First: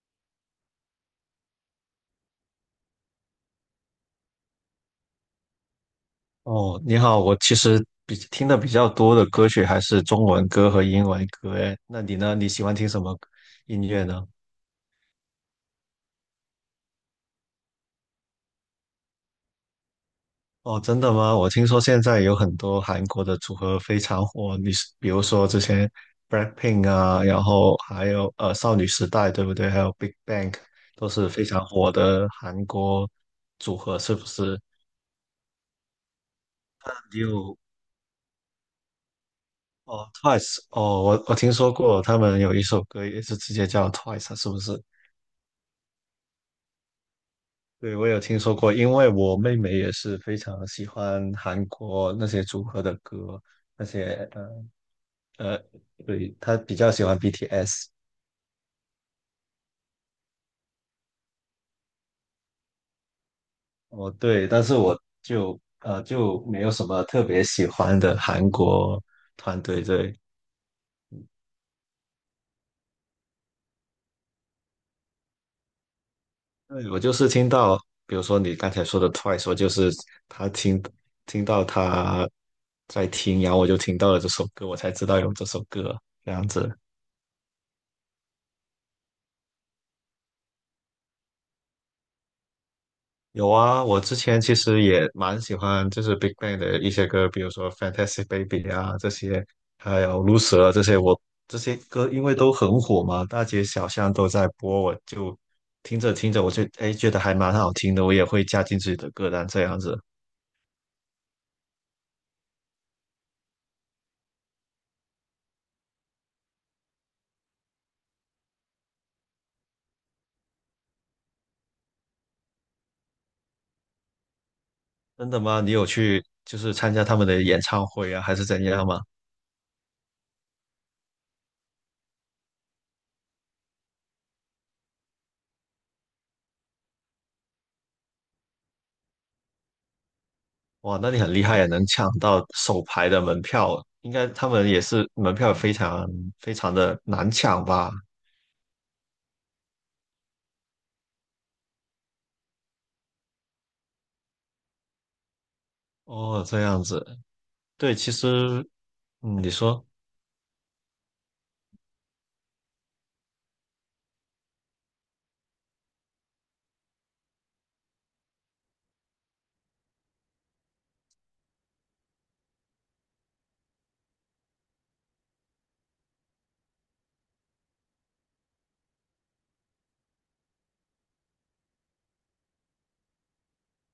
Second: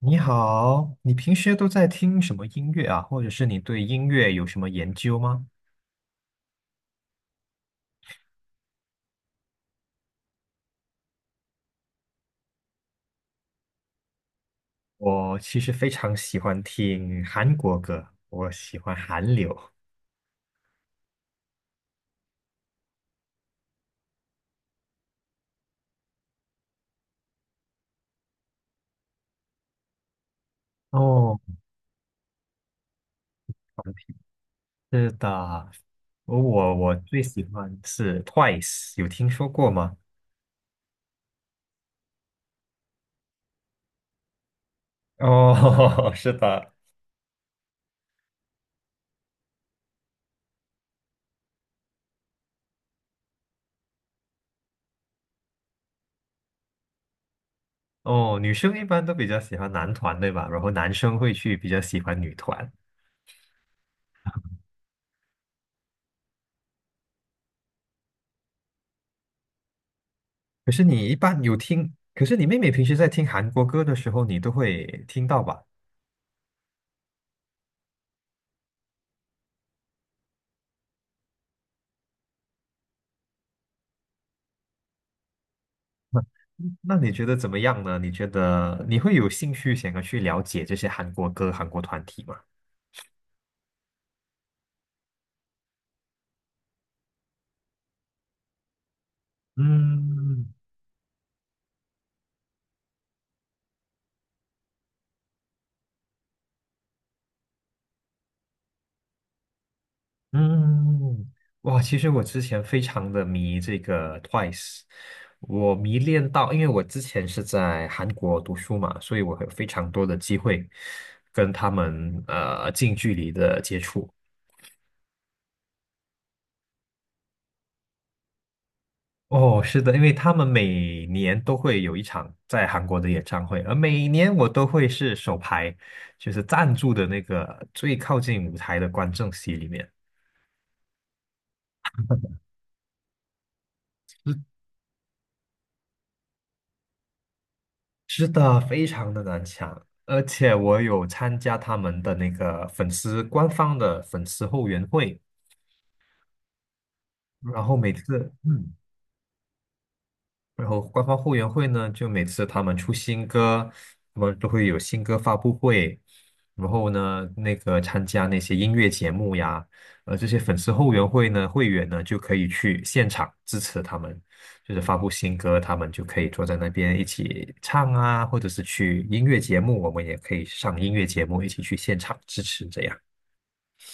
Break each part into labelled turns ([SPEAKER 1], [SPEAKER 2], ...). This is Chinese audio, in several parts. [SPEAKER 1] 你好，你平时都在听什么音乐啊？或者是你对音乐有什么研究吗？
[SPEAKER 2] 哦，你好，我其实比听的比较多的歌曲还是中文歌和英文歌，诶，那你呢？你喜欢听什么音乐呢？
[SPEAKER 1] 我其实非常喜欢听韩国歌，我喜欢韩流。
[SPEAKER 2] 哦，真的吗？我听说现在有很多韩国的组合非常火，你是比如说之前 BLACKPINK 啊，然后还有少女时代，对不对？还有 Big Bang 都是
[SPEAKER 1] 哦，
[SPEAKER 2] 非常火的韩国组合，是不是？
[SPEAKER 1] 是的，我
[SPEAKER 2] 你
[SPEAKER 1] 最喜
[SPEAKER 2] 有
[SPEAKER 1] 欢是 Twice，有听说过吗？
[SPEAKER 2] 哦 Twice 哦，我听说过他们有一首歌也是直接叫 Twice，啊是不是？
[SPEAKER 1] 哦，是的。
[SPEAKER 2] 对，我有听说过，因为我妹妹也是非常喜欢韩国那些组合的歌，那些呃，对，她比较喜欢 BTS。
[SPEAKER 1] 哦，女生一般都比较喜欢男团，对吧？然后男生会去比较喜欢女团。
[SPEAKER 2] 哦，对，但是我就没有什么特别喜欢的韩国团队。对，
[SPEAKER 1] 可是你一般有听，可是你妹妹平时在听韩国歌的时候，你都会听到吧？
[SPEAKER 2] 对，我就是听到，比如说你刚才说的 Twice，我就是他听到他在听，然后我就听到了这首歌，我才知道有这首歌
[SPEAKER 1] 那
[SPEAKER 2] 这样子。
[SPEAKER 1] 那你觉得怎么样呢？你觉得你会有兴趣想要去了解这些韩国歌、韩国团体吗？
[SPEAKER 2] 有啊，我之前其实也蛮喜欢，就是 Big Bang 的一些歌，比如说《Fantastic Baby》啊这些，还有
[SPEAKER 1] 嗯
[SPEAKER 2] 《Loser》啊这些我，这些歌因为都很火嘛，大街小巷都在播，我就听着听着，我就哎觉得还蛮好听的，我也会加进自己的歌单这样子。
[SPEAKER 1] 嗯，哇，其实我之前非常的迷这个 Twice，我迷恋到，因为我之前是在韩国读书嘛，所以我有非常多的机会跟他们近距离的接触。
[SPEAKER 2] 真的吗？你有去就是参加他们的演唱会啊，还是怎样吗？
[SPEAKER 1] 哦，是的，因为他们每年都会有一场在韩国的演唱会，而每年我都会是首排，就是赞助的那个最靠近舞台的观众席里面。
[SPEAKER 2] 哇，那你很厉害啊，能抢到首排的门票，应该
[SPEAKER 1] 是
[SPEAKER 2] 他们也是门票非常非常的难抢吧？
[SPEAKER 1] 是的，非常的难抢，而且我有参加他们的那个粉丝官方的粉丝后援会，
[SPEAKER 2] 哦，这样子。
[SPEAKER 1] 然后每
[SPEAKER 2] 对，其
[SPEAKER 1] 次，
[SPEAKER 2] 实，
[SPEAKER 1] 嗯。
[SPEAKER 2] 嗯，你说，
[SPEAKER 1] 然后官方后援会呢，就每次他们出新歌，他们都会有新歌发布会，然后呢，那个参加那些音乐节目呀，这些粉丝后援会呢，会员呢就可以去现场支持他们，就是发布新歌，他们就可以坐在那边一起唱啊，或者是去音乐节目，我们也可以上音乐节目一起去现场支持这样。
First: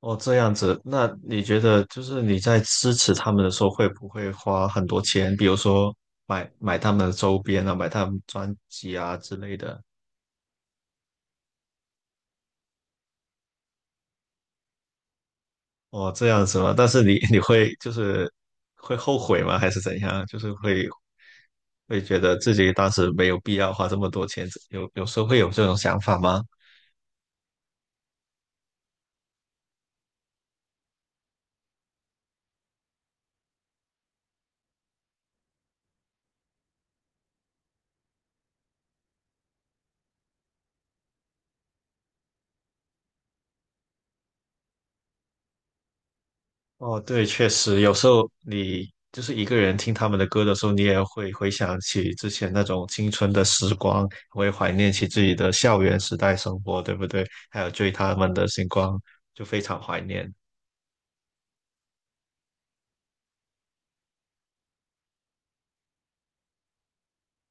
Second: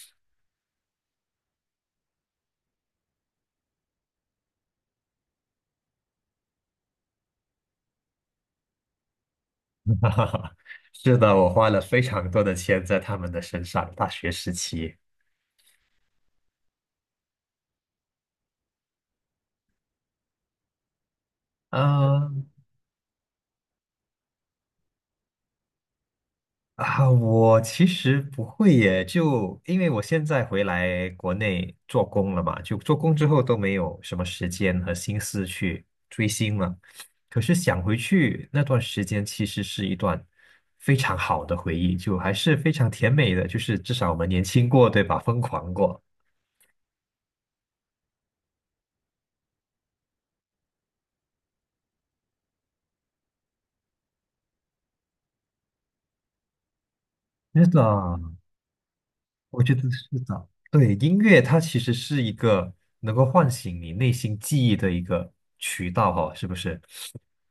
[SPEAKER 2] 哦，这样子，那你觉得就是你在支持他们的时候，会不会花很多钱？比如说买他们的周边啊，买他们专辑啊之类的。
[SPEAKER 1] 是的，我花了非常多的钱在他们的身上，大学时期。
[SPEAKER 2] 哦，这样子吗？但是你 你会就是会后悔吗？还是怎样？就是会觉得
[SPEAKER 1] 嗯。
[SPEAKER 2] 自己当时没有必要花这么多钱，有时候会有这种想法吗？
[SPEAKER 1] 啊，我其实不会耶，就因为我现在回来国内做工了嘛，就做工之后都没有什么时间和心思去追星了。可是想回去那段时间，其实是一段非常好的回忆，就还是非常甜美的，就是至少我们年轻过，对吧？疯狂过。
[SPEAKER 2] 哦，对，确实，有时候你就是一个人听他们的歌的时候，你也会回想起之前那种青春的时光，会怀念起自己的校园时代生活，对不对？还
[SPEAKER 1] 是
[SPEAKER 2] 有
[SPEAKER 1] 的，
[SPEAKER 2] 追他们的星光，就非
[SPEAKER 1] 我觉
[SPEAKER 2] 常
[SPEAKER 1] 得
[SPEAKER 2] 怀
[SPEAKER 1] 是
[SPEAKER 2] 念。
[SPEAKER 1] 的。对，音乐它其实是一个能够唤醒你内心记忆的一个渠道哈，是不是？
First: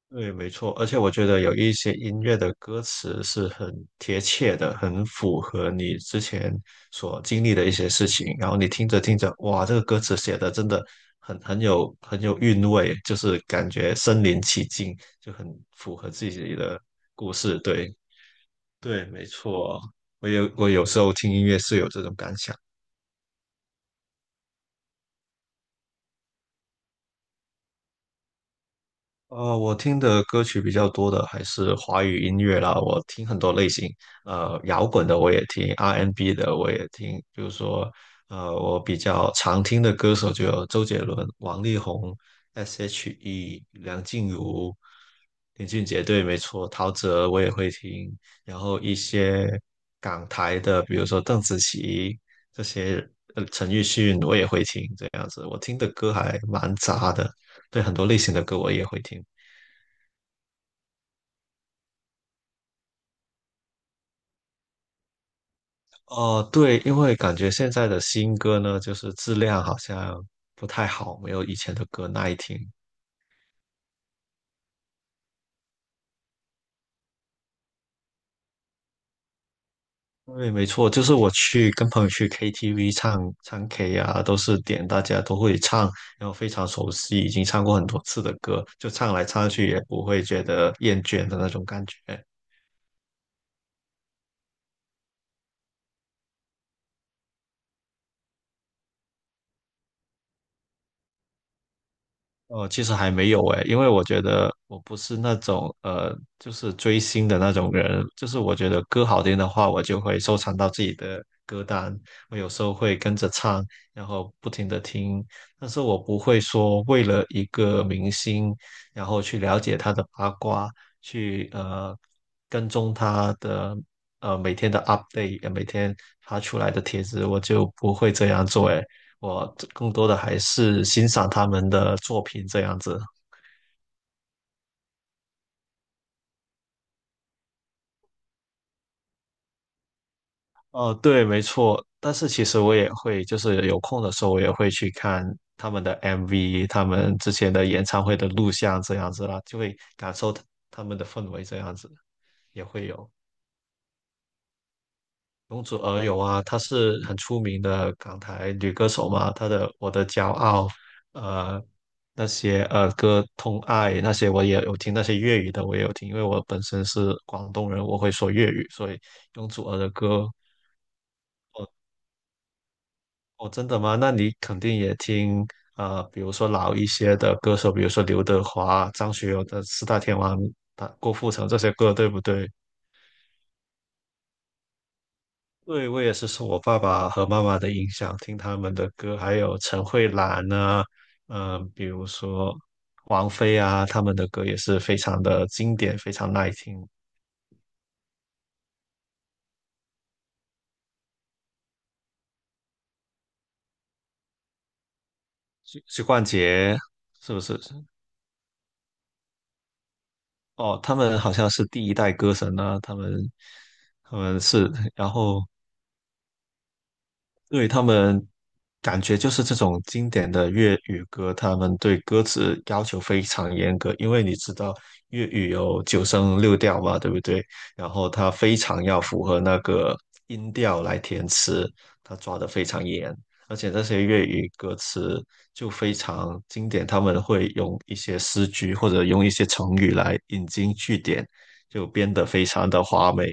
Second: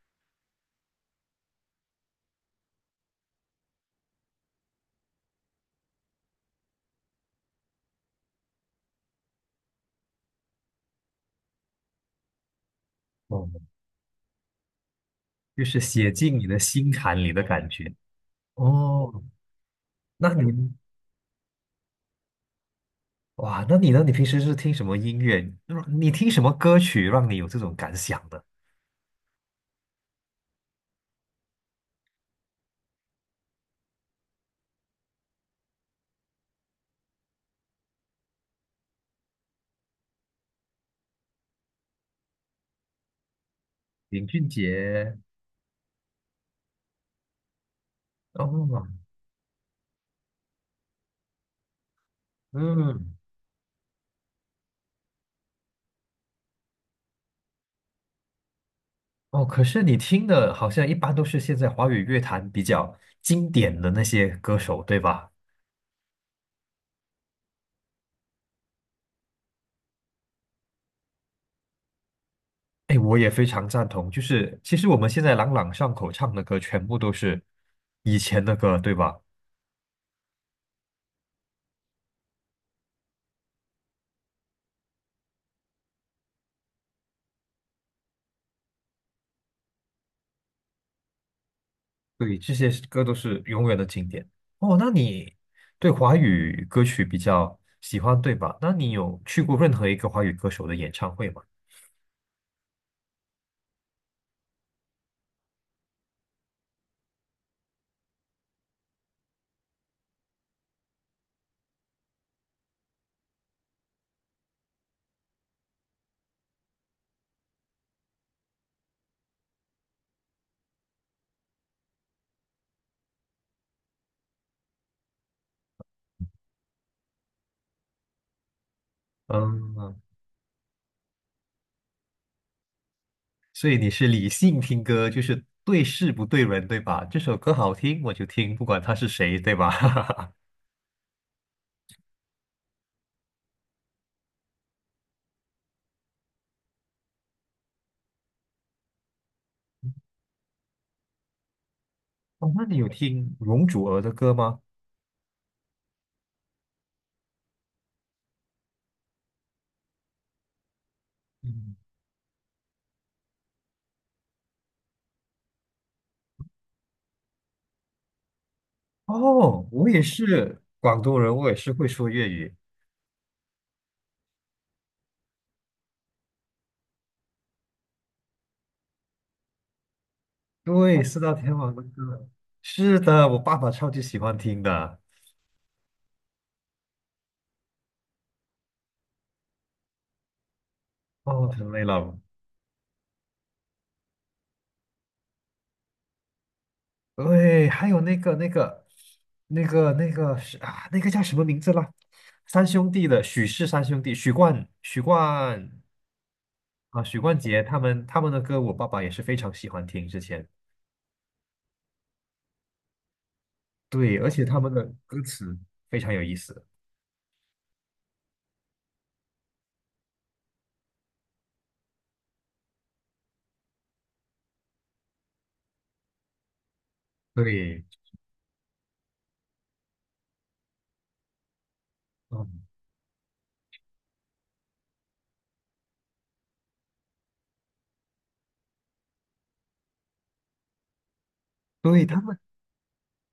[SPEAKER 2] 对，没错，而且我觉得有一些音乐的歌词是很贴切的，很符合你之前所经历的一些事情。然后你听着听着，哇，这个歌词写的真的很有很有韵味，就是
[SPEAKER 1] 嗯。
[SPEAKER 2] 感觉身临其境，就很
[SPEAKER 1] 就是
[SPEAKER 2] 符
[SPEAKER 1] 写
[SPEAKER 2] 合自
[SPEAKER 1] 进你
[SPEAKER 2] 己
[SPEAKER 1] 的
[SPEAKER 2] 的
[SPEAKER 1] 心坎里
[SPEAKER 2] 故
[SPEAKER 1] 的
[SPEAKER 2] 事。
[SPEAKER 1] 感觉。
[SPEAKER 2] 对，对，
[SPEAKER 1] 哦，
[SPEAKER 2] 没错，
[SPEAKER 1] 那你
[SPEAKER 2] 我有时候听音乐是有这种感想。
[SPEAKER 1] 哇，那你呢？你平时是听什么音乐？你听什么歌曲让你有这种感想的？
[SPEAKER 2] 我听的歌曲比较多的还是华语音乐啦，我听很多类型，摇滚的我也听，R&B n 的我也听，比如说，我比较常听的歌手就有周杰伦、王力宏、S.H.E、梁
[SPEAKER 1] 林
[SPEAKER 2] 静
[SPEAKER 1] 俊
[SPEAKER 2] 茹、
[SPEAKER 1] 杰。
[SPEAKER 2] 林俊杰，对，没错，陶喆我也会听，然后
[SPEAKER 1] 哦，
[SPEAKER 2] 一些港台的，比如说邓紫棋这些，
[SPEAKER 1] 嗯，
[SPEAKER 2] 陈奕迅我也会听，这样子，我听的歌还蛮杂的，对，很多类型的歌我也会听。
[SPEAKER 1] 哦，可是你听的好像一般都是现在华语乐坛比较经典的那些歌手，对吧？
[SPEAKER 2] 哦，对，因为感觉现在的新歌呢，就是质量好像不太好，没有以前的歌耐听。
[SPEAKER 1] 哎，我也非常赞同。就是其实我们现在朗朗上口唱的歌，全部都是以前的歌，对吧？
[SPEAKER 2] 对，没错，就是我去跟朋友去 KTV 唱唱 K 啊，都是点大家都会唱，然后非常熟悉，已经唱过很多次的歌，就唱来唱去也不会觉得厌倦的那种感觉。
[SPEAKER 1] 对，这些歌都是永远的经典。哦，那你对华语歌曲比较喜欢，对吧？那你有去过任何一个华语歌手的演唱会吗？
[SPEAKER 2] 哦，其实还没有诶，因为我觉得我不是那种就是追星的那种人。就是我觉得歌好听的话，我就会收藏到自己的歌单，我有时候会跟着唱，然后不停的听。但是我不会说为了一个明星，然后去了解他的八卦，去跟踪他的每天的 update，每天发出来的帖子，我就不会这样做诶。我更
[SPEAKER 1] 嗯，
[SPEAKER 2] 多的还是欣赏他们的作品这样子。
[SPEAKER 1] 所以你是理性听歌，就是对事不对人，对吧？这首歌好听我就听，不管他是谁，对吧？
[SPEAKER 2] 哦，对，没错。但是其实我也会，就是有空的时候，我也会去看他们的 MV，他们之前的演唱会的录像这样子啦，就会感受他们的氛围这样子，
[SPEAKER 1] 哦，
[SPEAKER 2] 也
[SPEAKER 1] 那你
[SPEAKER 2] 会
[SPEAKER 1] 有
[SPEAKER 2] 有。
[SPEAKER 1] 听容祖儿的歌吗？
[SPEAKER 2] 容祖儿有啊，她是很出名的港台女歌手嘛，她的《我的骄傲》，呃，
[SPEAKER 1] 嗯，
[SPEAKER 2] 那些歌《痛爱》那些我也有听，那些粤语的我也有听，因为我本身是广东人，我会说粤语，所以容祖
[SPEAKER 1] 哦，
[SPEAKER 2] 儿
[SPEAKER 1] 我
[SPEAKER 2] 的
[SPEAKER 1] 也
[SPEAKER 2] 歌，
[SPEAKER 1] 是广东人，我也是会说粤语。
[SPEAKER 2] 哦，真的吗？那你肯定也听，比如说老一些的歌手，比如说刘德华、张学友的四大天王、他
[SPEAKER 1] 对，
[SPEAKER 2] 郭
[SPEAKER 1] 四
[SPEAKER 2] 富
[SPEAKER 1] 大
[SPEAKER 2] 城
[SPEAKER 1] 天
[SPEAKER 2] 这些
[SPEAKER 1] 王的
[SPEAKER 2] 歌，对不
[SPEAKER 1] 歌，
[SPEAKER 2] 对？
[SPEAKER 1] 是的，我爸爸超级喜欢听的。
[SPEAKER 2] 对，我也是受我爸爸和妈妈的影响，听他们的歌，还有陈慧兰啊，
[SPEAKER 1] 哦，太
[SPEAKER 2] 嗯、
[SPEAKER 1] 累
[SPEAKER 2] 比如
[SPEAKER 1] 了，
[SPEAKER 2] 说王菲啊，他们的歌也是非常的经典，非常耐听。
[SPEAKER 1] 对，还有那个是啊，那个叫什么名字了？三兄弟的许氏三兄弟，
[SPEAKER 2] 许冠杰
[SPEAKER 1] 许
[SPEAKER 2] 是
[SPEAKER 1] 冠
[SPEAKER 2] 不是？
[SPEAKER 1] 杰他们的歌，我爸爸也是非常喜欢听。之前
[SPEAKER 2] 哦，他们好像是第一代歌神啊，他们他
[SPEAKER 1] 对，而
[SPEAKER 2] 们
[SPEAKER 1] 且他
[SPEAKER 2] 是，
[SPEAKER 1] 们的
[SPEAKER 2] 然
[SPEAKER 1] 歌
[SPEAKER 2] 后
[SPEAKER 1] 词非常有意思。
[SPEAKER 2] 对他们感觉就是这种经典的粤语歌，他们对歌词要求非常严格，因为你知道粤语有九声六调嘛，对不对？
[SPEAKER 1] 对，
[SPEAKER 2] 然后他非常要符合那个音调来填词，他抓得
[SPEAKER 1] 嗯，
[SPEAKER 2] 非常严，而且这些粤语歌词就非常经典，他们会用一些诗句或者用一些成语来引经据典，就
[SPEAKER 1] 对
[SPEAKER 2] 编
[SPEAKER 1] 他
[SPEAKER 2] 得
[SPEAKER 1] 们。
[SPEAKER 2] 非常的华美。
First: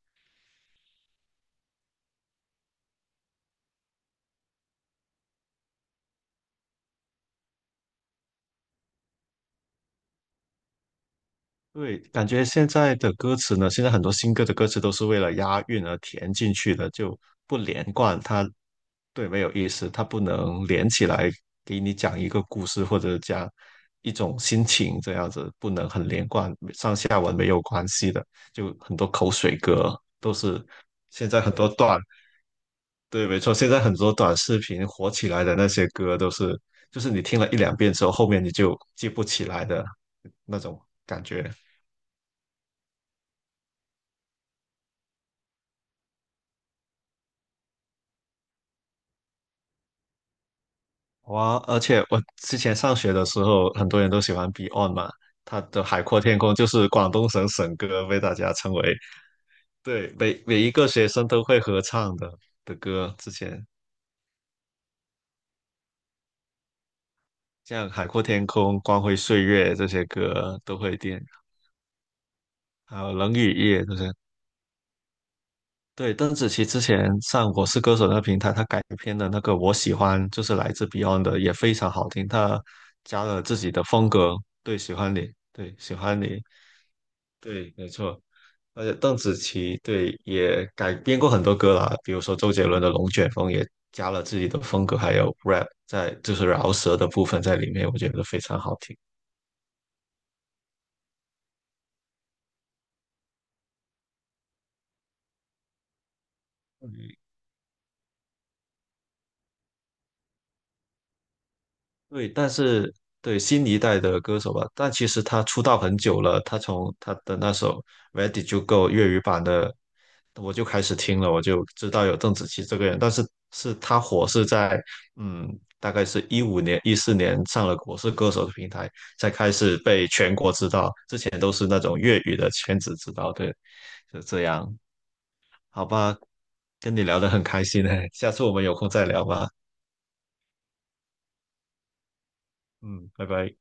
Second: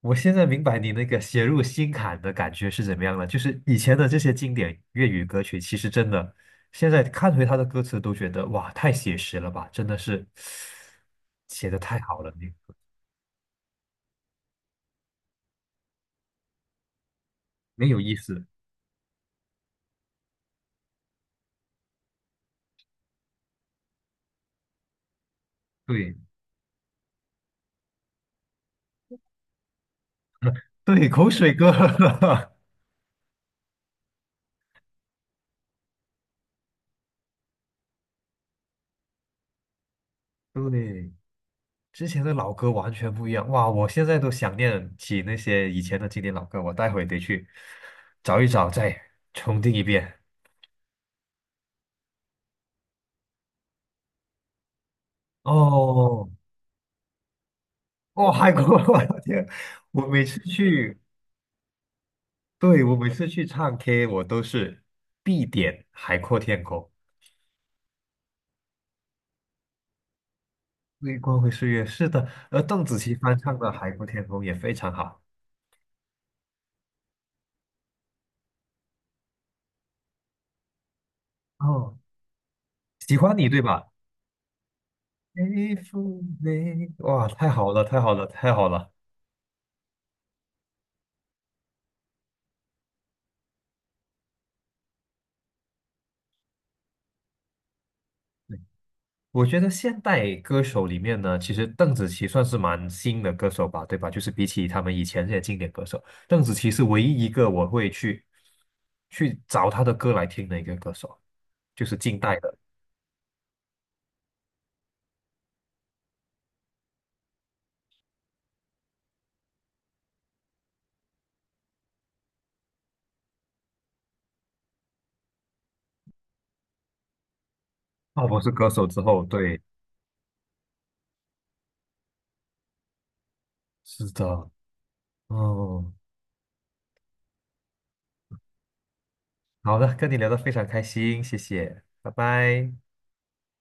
[SPEAKER 1] 我现在明白你那个写入心坎的感觉是怎么样了。就是以前的这些经典粤语歌曲，其实真的，现在看回它的歌词都觉得哇，太写实了吧，真的是写的太
[SPEAKER 2] 对，
[SPEAKER 1] 好
[SPEAKER 2] 感
[SPEAKER 1] 了，
[SPEAKER 2] 觉
[SPEAKER 1] 你
[SPEAKER 2] 现在的歌词呢，现在很多新歌的歌词都是为了押韵而填进去的，就不连
[SPEAKER 1] 没有意
[SPEAKER 2] 贯，
[SPEAKER 1] 思。
[SPEAKER 2] 它对没有意思，它不能连起来给你讲一个故事或者讲一种心情这样子，不能很
[SPEAKER 1] 对
[SPEAKER 2] 连贯，上下文没有关系的，就很多口水歌都是
[SPEAKER 1] 对，
[SPEAKER 2] 现
[SPEAKER 1] 口
[SPEAKER 2] 在很
[SPEAKER 1] 水
[SPEAKER 2] 多
[SPEAKER 1] 歌，
[SPEAKER 2] 短，对，没错，现在很多短视频火起来的那些歌都是，就是你听了一两遍之后，后面你就记不起来的那种
[SPEAKER 1] 对，
[SPEAKER 2] 感觉。
[SPEAKER 1] 之前的老歌完全不一样。哇，我现在都想念起那些以前的经典老歌，我待会得去找一找，再重听一遍。
[SPEAKER 2] 哇，而且我之前上学的时候，很多人都喜欢 Beyond 嘛，他的《海阔
[SPEAKER 1] 哦，
[SPEAKER 2] 天空》就是广东省省歌，被
[SPEAKER 1] 哦，
[SPEAKER 2] 大家
[SPEAKER 1] 韩
[SPEAKER 2] 称
[SPEAKER 1] 国，
[SPEAKER 2] 为，
[SPEAKER 1] 我的天！我
[SPEAKER 2] 对，
[SPEAKER 1] 每次
[SPEAKER 2] 每一个
[SPEAKER 1] 去。
[SPEAKER 2] 学生都会合唱的
[SPEAKER 1] 对，我每
[SPEAKER 2] 歌。
[SPEAKER 1] 次
[SPEAKER 2] 之
[SPEAKER 1] 去
[SPEAKER 2] 前
[SPEAKER 1] 唱 K，我都是必点《海阔天空》，
[SPEAKER 2] 像《海阔天空》《光辉岁月》这些歌都会
[SPEAKER 1] 微
[SPEAKER 2] 点，
[SPEAKER 1] 光会岁月。是的，而邓紫
[SPEAKER 2] 还有
[SPEAKER 1] 棋
[SPEAKER 2] 《冷
[SPEAKER 1] 翻
[SPEAKER 2] 雨
[SPEAKER 1] 唱的
[SPEAKER 2] 夜》
[SPEAKER 1] 《海
[SPEAKER 2] 这
[SPEAKER 1] 阔
[SPEAKER 2] 些。
[SPEAKER 1] 天空》也非常好。
[SPEAKER 2] 对，邓紫棋之前上《我是歌手》那个平台，她改编的那个《我喜欢》就是来自 Beyond 的，也非常
[SPEAKER 1] 哦，
[SPEAKER 2] 好听，她
[SPEAKER 1] 喜
[SPEAKER 2] 加
[SPEAKER 1] 欢
[SPEAKER 2] 了
[SPEAKER 1] 你
[SPEAKER 2] 自
[SPEAKER 1] 对
[SPEAKER 2] 己的
[SPEAKER 1] 吧？
[SPEAKER 2] 风格。对，喜欢你，对，
[SPEAKER 1] 微
[SPEAKER 2] 喜欢
[SPEAKER 1] 风
[SPEAKER 2] 你，
[SPEAKER 1] 微哇，太好
[SPEAKER 2] 对，
[SPEAKER 1] 了，
[SPEAKER 2] 没
[SPEAKER 1] 太好
[SPEAKER 2] 错。
[SPEAKER 1] 了，太好
[SPEAKER 2] 而
[SPEAKER 1] 了！
[SPEAKER 2] 且邓紫棋对也改编过很多歌啦，比如说周杰伦的《龙卷风》也加了自己的风格，还有 rap 在就是饶舌的部分在里面，我觉得非
[SPEAKER 1] 对
[SPEAKER 2] 常好听。
[SPEAKER 1] 我觉得现代歌手里面呢，其实邓紫棋算是蛮新的歌手吧，对吧？就是比起他们以前这些经典歌手，邓紫棋是唯一一个我会去找她的歌来听的一个歌手，就是近
[SPEAKER 2] 对，
[SPEAKER 1] 代
[SPEAKER 2] 但
[SPEAKER 1] 的。
[SPEAKER 2] 是对新一代的歌手吧，但其实他出道很久了，他从他的那首《Where Did You Go》粤语版的，我就开始听了，我就知道有邓紫棋这个人，但是是他火是在嗯，大概是2015年、2014年上了《我是
[SPEAKER 1] 鲍
[SPEAKER 2] 歌
[SPEAKER 1] 勃
[SPEAKER 2] 手》
[SPEAKER 1] 是
[SPEAKER 2] 的
[SPEAKER 1] 歌
[SPEAKER 2] 平
[SPEAKER 1] 手
[SPEAKER 2] 台，
[SPEAKER 1] 之后，
[SPEAKER 2] 才开
[SPEAKER 1] 对。
[SPEAKER 2] 始被全国知道，之前都是那种粤语的圈子知道，对，
[SPEAKER 1] 是
[SPEAKER 2] 就这
[SPEAKER 1] 的，
[SPEAKER 2] 样，好
[SPEAKER 1] 嗯，
[SPEAKER 2] 吧，跟你聊得很开心诶，下次我们有空再聊吧，
[SPEAKER 1] 好的，跟你聊的非常开心，谢谢，拜拜。
[SPEAKER 2] 嗯，拜拜。